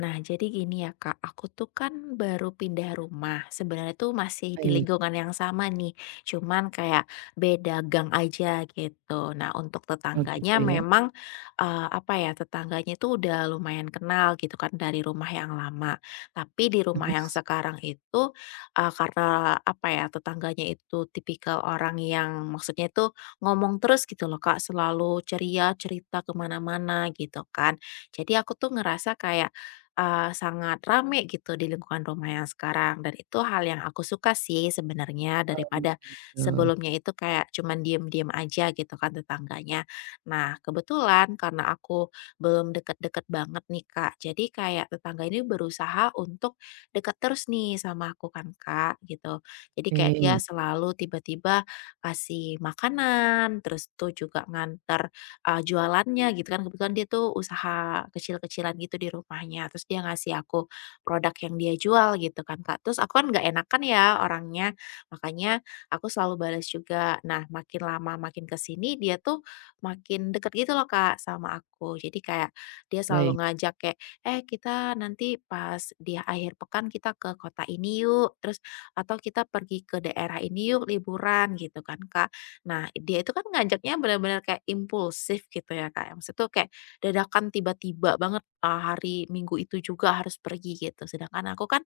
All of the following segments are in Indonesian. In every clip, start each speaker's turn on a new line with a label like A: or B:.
A: Nah, jadi gini ya Kak, aku tuh kan baru pindah rumah. Sebenarnya tuh masih di
B: Baik,
A: lingkungan yang sama nih, cuman kayak beda gang aja gitu. Nah, untuk
B: oh gitu
A: tetangganya
B: ya,
A: memang apa ya, tetangganya tuh udah lumayan kenal gitu kan dari rumah yang lama. Tapi di rumah yang
B: terus?
A: sekarang itu karena apa ya, tetangganya itu tipikal orang yang maksudnya itu ngomong terus gitu loh Kak, selalu ceria, cerita kemana-mana gitu kan. Jadi aku tuh ngerasa kayak sangat rame gitu di lingkungan rumah yang sekarang dan itu hal yang aku suka sih sebenarnya
B: Oh
A: daripada
B: gitu,
A: sebelumnya itu kayak cuman diem-diem aja gitu kan tetangganya. Nah kebetulan karena aku belum deket-deket banget nih Kak, jadi kayak tetangga ini berusaha untuk deket terus nih sama aku kan Kak gitu. Jadi kayak dia
B: oke,
A: selalu tiba-tiba kasih makanan, terus tuh juga nganter jualannya gitu kan, kebetulan dia tuh usaha kecil-kecilan gitu di rumahnya, terus dia ngasih aku produk yang dia jual gitu kan, Kak. Terus aku kan nggak enakan ya orangnya, makanya aku selalu balas juga. Nah, makin lama makin kesini dia tuh makin deket gitu loh, Kak, sama aku. Jadi kayak dia
B: baik,
A: selalu ngajak kayak, "Eh, kita nanti pas dia akhir pekan kita ke kota ini yuk," terus, "atau kita pergi ke daerah ini yuk liburan," gitu kan, Kak. Nah, dia itu kan ngajaknya benar-benar kayak impulsif gitu ya, Kak, ya, maksud tuh kayak dadakan tiba-tiba banget, hari Minggu itu juga harus pergi gitu, sedangkan aku kan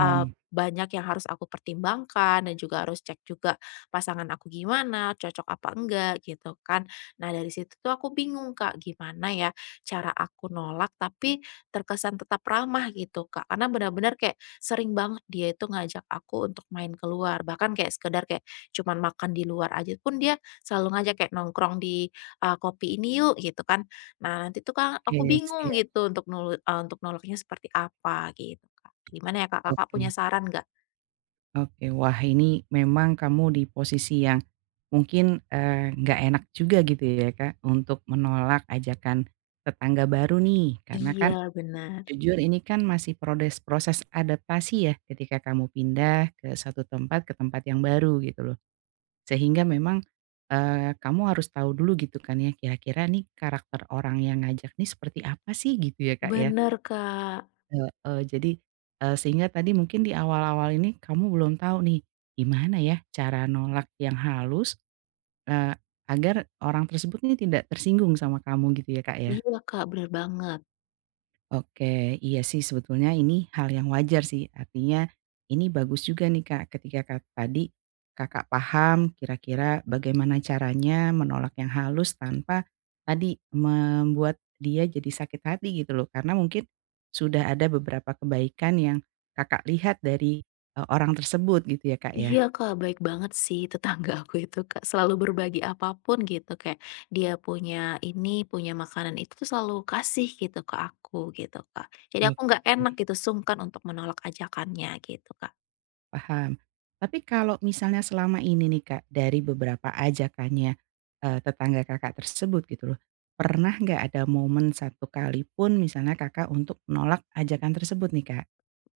A: eee, banyak yang harus aku pertimbangkan dan juga harus cek juga pasangan aku gimana, cocok apa enggak gitu kan. Nah dari situ tuh aku bingung Kak, gimana ya cara aku nolak tapi terkesan tetap ramah gitu Kak, karena benar-benar kayak sering banget dia itu ngajak aku untuk main keluar, bahkan kayak sekedar kayak cuman makan di luar aja pun dia selalu ngajak kayak, "Nongkrong di Kopi ini yuk," gitu kan. Nah, nanti tuh Kak, aku
B: oke
A: bingung
B: siap,
A: gitu untuk untuk nolaknya seperti apa gitu, Kak. Gimana ya, Kak? Kakak
B: oke
A: punya saran nggak?
B: oke. Wah, ini memang kamu di posisi yang mungkin, nggak enak juga gitu ya, Kak, untuk menolak ajakan tetangga baru nih, karena kan
A: Iya, bener.
B: jujur ini kan masih proses proses adaptasi ya ketika kamu pindah ke satu tempat, ke tempat yang baru gitu loh. Sehingga memang, kamu harus tahu dulu gitu kan ya, kira-kira nih karakter orang yang ngajak nih seperti apa sih gitu ya, Kak, ya.
A: Bener, Kak.
B: Heeh, jadi, sehingga tadi mungkin di awal-awal ini kamu belum tahu nih, gimana ya cara nolak yang halus, eee, agar orang tersebut nih tidak tersinggung sama kamu gitu ya, Kak, ya?
A: Iya, Kak, bener banget.
B: Oke, iya sih sebetulnya ini hal yang wajar sih. Artinya, ini bagus juga nih, Kak, ketika Kak tadi Kakak paham kira-kira bagaimana caranya menolak yang halus tanpa tadi membuat dia jadi sakit hati gitu loh. Karena mungkin sudah ada beberapa kebaikan yang Kakak lihat dari, orang tersebut gitu ya, Kak, ya?
A: Iya, Kak, baik banget sih tetangga aku itu, Kak, selalu berbagi apa pun gitu, kayak dia punya ini, punya makanan itu tuh selalu kasih gitu ke aku gitu, Kak. Jadi
B: Oke.
A: aku nggak enak gitu, sungkan untuk menolak ajakannya gitu, Kak.
B: Paham. Tapi kalau misalnya selama ini nih, Kak, dari beberapa ajakannya, tetangga Kakak tersebut gitu loh, pernah nggak ada momen satu kali pun misalnya Kakak untuk menolak ajakan tersebut nih, Kak?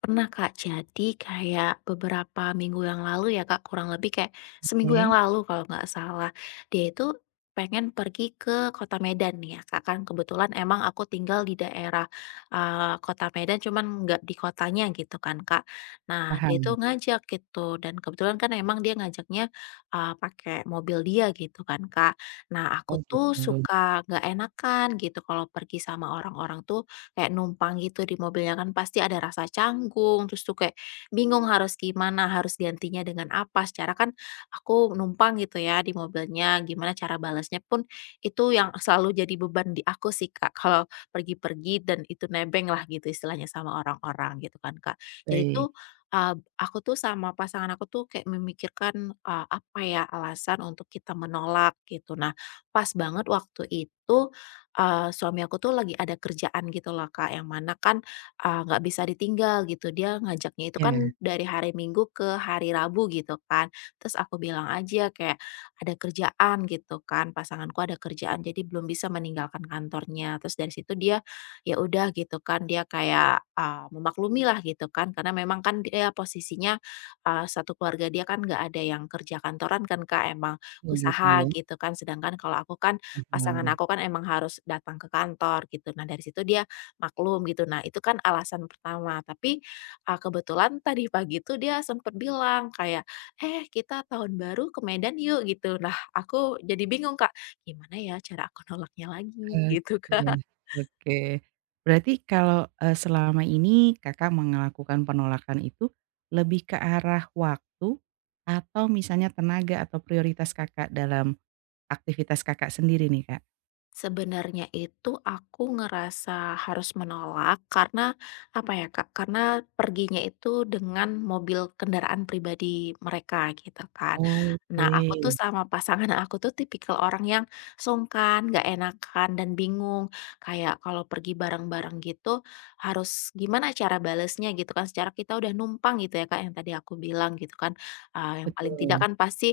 A: Pernah Kak, jadi kayak beberapa minggu yang lalu ya Kak, kurang lebih kayak seminggu
B: Oke.
A: yang lalu kalau nggak salah. Dia itu pengen pergi ke kota Medan nih ya Kak, kan kebetulan emang aku tinggal di daerah, kota Medan cuman nggak di kotanya gitu kan Kak. Nah dia itu
B: Paham?
A: ngajak gitu dan kebetulan kan emang dia ngajaknya, pakai mobil dia gitu kan Kak. Nah aku
B: Oh
A: tuh
B: gitu,
A: suka nggak enakan gitu kalau pergi sama orang-orang tuh kayak numpang gitu di mobilnya kan pasti ada rasa canggung, terus tuh kayak bingung harus gimana, harus gantinya dengan apa. Secara kan aku numpang gitu ya di mobilnya, gimana cara balasnya pun itu yang selalu jadi beban di aku sih Kak, kalau pergi-pergi dan itu nebeng lah gitu istilahnya sama orang-orang gitu kan Kak. Jadi
B: baik.
A: tuh, eee, aku tuh sama pasangan aku tuh kayak memikirkan, apa ya alasan untuk kita menolak gitu. Nah pas banget waktu itu suami aku tuh lagi ada kerjaan gitu loh Kak, yang mana kan, nggak bisa ditinggal gitu. Dia ngajaknya itu
B: Ya,
A: kan dari hari Minggu ke hari Rabu gitu kan. Terus aku bilang aja kayak, "Ada kerjaan," gitu kan, pasanganku ada kerjaan jadi belum bisa meninggalkan kantornya. Terus dari situ dia, ya udah gitu kan, dia kayak, memaklumi lah gitu kan, karena memang kan dia posisinya, satu keluarga dia kan nggak ada yang kerja kantoran kan Kak, emang
B: oh gitu
A: usaha
B: ya,
A: gitu kan. Sedangkan kalau aku kan pasangan
B: paham.
A: aku kan emang harus datang ke kantor gitu. Nah, dari situ dia maklum gitu. Nah, itu kan alasan pertama. Tapi ah, kebetulan tadi pagi tuh dia sempat bilang kayak, "Eh, kita tahun baru ke Medan yuk." gitu. Nah, aku jadi bingung, Kak, gimana ya cara aku nolaknya lagi
B: Oh
A: gitu,
B: gitu ya,
A: Kak.
B: oke. Berarti kalau, selama ini Kakak melakukan penolakan itu lebih ke arah waktu atau misalnya tenaga atau prioritas Kakak dalam aktivitas Kakak sendiri nih, Kak?
A: Sebenarnya itu aku ngerasa harus menolak karena apa ya Kak, karena perginya itu dengan mobil kendaraan pribadi mereka gitu kan. Nah
B: Oke.
A: aku tuh sama pasangan aku tuh tipikal orang yang sungkan, gak enakan, dan bingung. Kayak kalau pergi bareng-bareng gitu harus gimana cara balesnya gitu kan. Secara kita udah numpang gitu ya Kak yang tadi aku bilang gitu kan. Ah, yang paling
B: Betul.
A: tidak kan pasti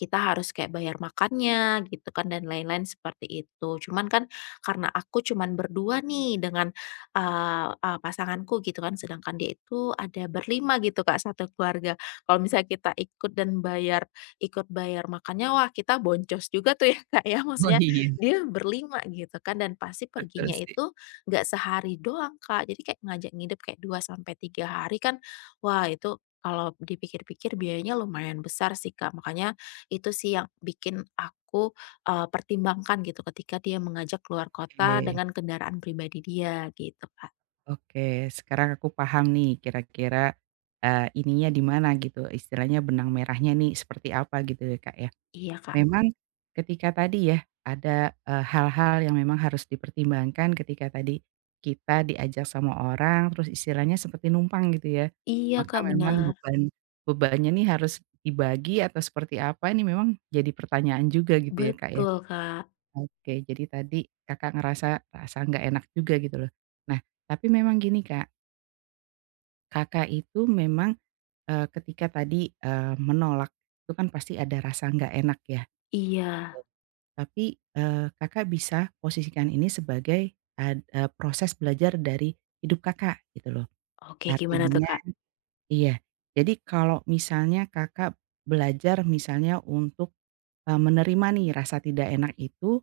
A: kita harus kayak bayar makannya gitu kan dan lain-lain seperti itu. Cuman kan karena aku cuman berdua nih dengan, eee eee, pasanganku gitu kan, sedangkan dia itu ada berlima gitu Kak, satu keluarga. Kalau misalnya kita ikut dan bayar ikut bayar makannya, wah kita boncos juga tuh ya Kak ya,
B: Oh
A: maksudnya
B: iya,
A: dia berlima gitu kan dan pasti
B: betul
A: perginya
B: sih.
A: itu nggak sehari doang Kak, jadi kayak ngajak nginep kayak 2 sampai 3 hari kan, wah itu kalau dipikir-pikir biayanya lumayan besar sih Kak. Makanya itu sih yang bikin aku, pertimbangkan gitu ketika dia mengajak keluar kota
B: Oke,
A: dengan kendaraan pribadi dia gitu, Kak.
B: oke, sekarang aku paham nih kira-kira, ininya di mana gitu, istilahnya benang merahnya nih seperti apa gitu ya, Kak, ya?
A: Iya, Kak.
B: Memang ketika tadi ya, ada, hal-hal yang memang harus dipertimbangkan ketika tadi kita diajak sama orang, terus istilahnya seperti numpang gitu ya.
A: Iya,
B: Maka
A: Kak,
B: memang
A: benar.
B: bebannya nih harus dibagi atau seperti apa ini memang jadi pertanyaan juga gitu ya, Kak, ya.
A: Betul, Kak.
B: Oke, jadi tadi Kakak ngerasa rasa nggak enak juga gitu loh. Nah, tapi memang gini, Kak, Kakak itu memang, ketika tadi, menolak itu kan pasti ada rasa nggak enak ya.
A: Iya.
B: Tapi, Kakak bisa posisikan ini sebagai proses belajar dari hidup Kakak gitu loh.
A: Oke, gimana tuh,
B: Artinya,
A: Kak?
B: iya, jadi kalau misalnya Kakak belajar misalnya untuk, menerima nih rasa tidak enak itu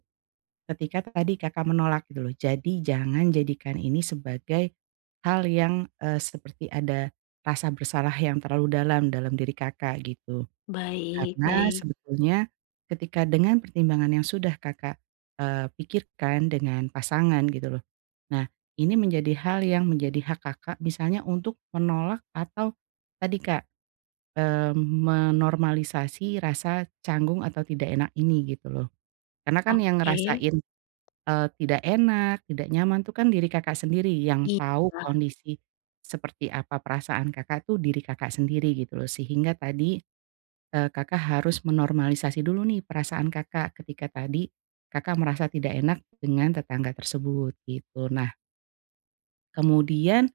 B: ketika tadi Kakak menolak gitu loh. Jadi jangan jadikan ini sebagai hal yang, seperti ada rasa bersalah yang terlalu dalam, dalam diri Kakak gitu.
A: Baik,
B: Karena
A: baik.
B: sebetulnya ketika dengan pertimbangan yang sudah Kakak, pikirkan dengan pasangan gitu loh. Nah, ini menjadi hal yang menjadi hak Kakak misalnya untuk menolak atau tadi Kak, menormalisasi rasa canggung atau tidak enak ini gitu loh. Karena kan yang
A: Oke.
B: ngerasain, tidak enak, tidak nyaman tuh kan diri Kakak sendiri yang
A: Iya.
B: tahu kondisi seperti apa perasaan Kakak tuh diri Kakak sendiri gitu loh. Sehingga tadi Kakak harus menormalisasi dulu nih perasaan Kakak ketika tadi Kakak merasa tidak enak dengan tetangga tersebut gitu. Nah, kemudian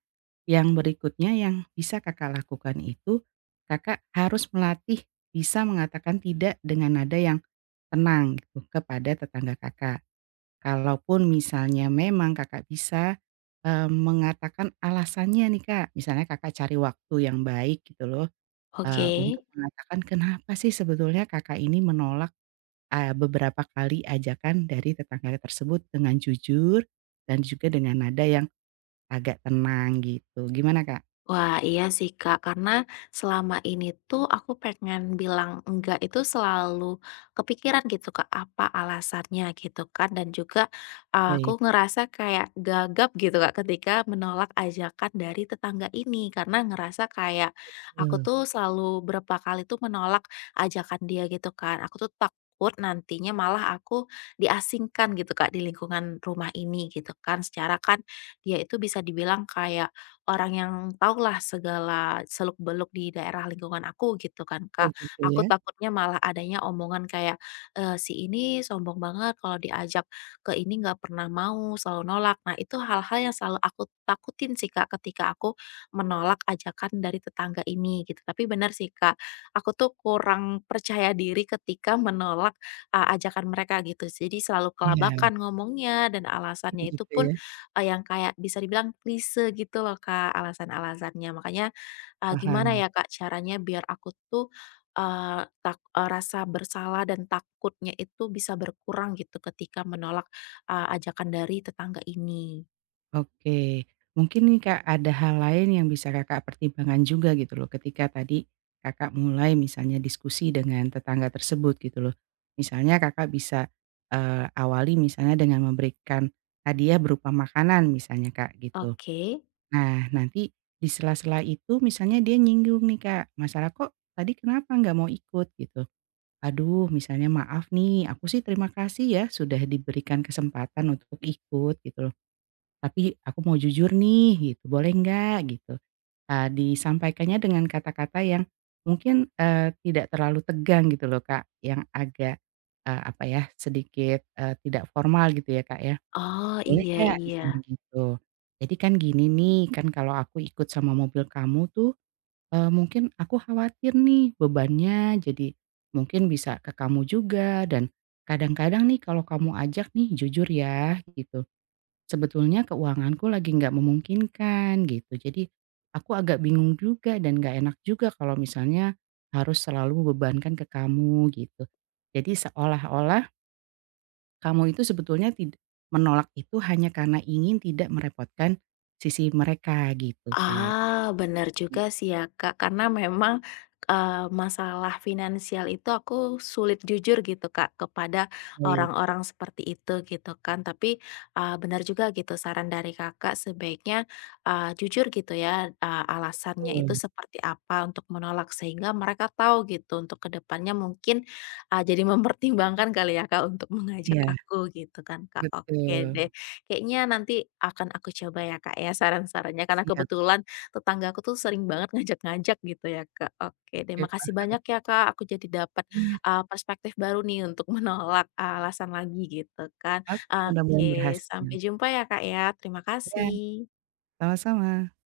B: yang berikutnya yang bisa Kakak lakukan itu, Kakak harus melatih bisa mengatakan tidak dengan nada yang tenang gitu kepada tetangga Kakak. Kalaupun misalnya memang Kakak bisa, mengatakan alasannya nih, Kak, misalnya Kakak cari waktu yang baik gitu loh,
A: Oke.
B: untuk mengatakan kenapa sih sebetulnya Kakak ini menolak beberapa kali ajakan dari tetangga tersebut dengan jujur dan juga dengan nada yang agak tenang gitu. Gimana, Kak?
A: Wah, iya sih, Kak, karena selama ini tuh aku pengen bilang enggak itu selalu kepikiran gitu, Kak, apa alasannya gitu kan dan juga,
B: Baik,
A: aku ngerasa kayak gagap gitu, Kak, ketika menolak ajakan dari tetangga ini karena ngerasa kayak aku
B: eee,
A: tuh selalu berapa kali tuh menolak ajakan dia gitu kan. Aku tuh takut nantinya malah aku diasingkan gitu, Kak, di lingkungan rumah ini gitu kan, secara kan dia itu bisa dibilang kayak orang yang tahulah segala seluk-beluk di daerah lingkungan aku gitu kan,
B: oh
A: Kak.
B: gitu
A: Aku
B: ya?
A: takutnya malah adanya omongan kayak, "Si ini sombong banget kalau diajak ke ini nggak pernah mau, selalu nolak." Nah, itu hal-hal yang selalu aku takutin sih, Kak, ketika aku menolak ajakan dari tetangga ini gitu. Tapi benar sih, Kak, aku tuh kurang percaya diri ketika menolak, ajakan mereka gitu. Jadi selalu
B: Iya,
A: kelabakan ngomongnya dan alasannya itu
B: gitu
A: pun
B: ya,
A: Yang kayak bisa dibilang klise gitu loh, Kak, alasan-alasannya. Makanya, gimana
B: paham.
A: ya, Kak, caranya biar aku tuh, eee, tak eee, rasa bersalah dan takutnya itu bisa berkurang gitu ketika menolak, ajakan dari tetangga ini.
B: Oke. Mungkin nih, Kak, ada hal lain yang bisa Kakak pertimbangkan juga gitu loh ketika tadi Kakak mulai misalnya diskusi dengan tetangga tersebut gitu loh. Misalnya Kakak bisa, awali misalnya dengan memberikan hadiah berupa makanan misalnya, Kak, gitu.
A: Oke.
B: Nah, nanti di sela-sela itu misalnya dia nyinggung nih, Kak, masalah, "Kok tadi kenapa nggak mau ikut?" gitu. "Aduh, misalnya maaf nih, aku sih terima kasih ya sudah diberikan kesempatan untuk ikut," gitu loh, "tapi aku mau jujur nih," gitu, "boleh nggak?" gitu. Disampaikannya dengan kata-kata yang mungkin, tidak terlalu tegang gitu loh, Kak, yang agak, apa ya, sedikit, tidak formal gitu ya, Kak, ya.
A: Oh,
B: Boleh
A: iya,
B: nggak misalnya
A: iya.
B: gitu. Jadi kan gini nih, kan kalau aku ikut sama mobil kamu tuh, mungkin aku khawatir nih bebannya jadi mungkin bisa ke kamu juga dan kadang-kadang nih kalau kamu ajak nih jujur ya gitu, sebetulnya keuanganku lagi nggak memungkinkan gitu. Jadi aku agak bingung juga dan nggak enak juga kalau misalnya harus selalu membebankan ke kamu gitu. Jadi seolah-olah kamu itu sebetulnya tidak menolak itu hanya karena ingin tidak merepotkan sisi mereka gitu, Kak.
A: Ah, benar juga sih ya, Kak. Karena memang, masalah finansial itu aku sulit jujur gitu, Kak, kepada
B: Baik.
A: orang-orang seperti itu gitu kan. Tapi, benar juga gitu saran dari Kakak sebaiknya, jujur gitu ya, alasannya itu
B: Betul,
A: seperti apa untuk menolak sehingga mereka tahu gitu untuk kedepannya mungkin, jadi mempertimbangkan kali ya, Kak, untuk mengajak
B: iya,
A: aku gitu kan, Kak. Oke
B: betul.
A: deh. Kayaknya nanti akan aku coba ya, Kak, ya, saran-sarannya karena
B: Siap,
A: kebetulan tetangga aku tuh sering banget ngajak-ngajak gitu ya, Kak. Oke
B: oke,
A: terima kasih
B: paham.
A: banyak ya, Kak, aku jadi dapat,
B: Iya,
A: perspektif baru nih untuk menolak alasan lagi gitu kan.
B: oke, mudah-mudahan
A: Oke,
B: berhasil.
A: sampai jumpa ya, Kak, ya. Terima
B: Iya,
A: kasih.
B: sama-sama.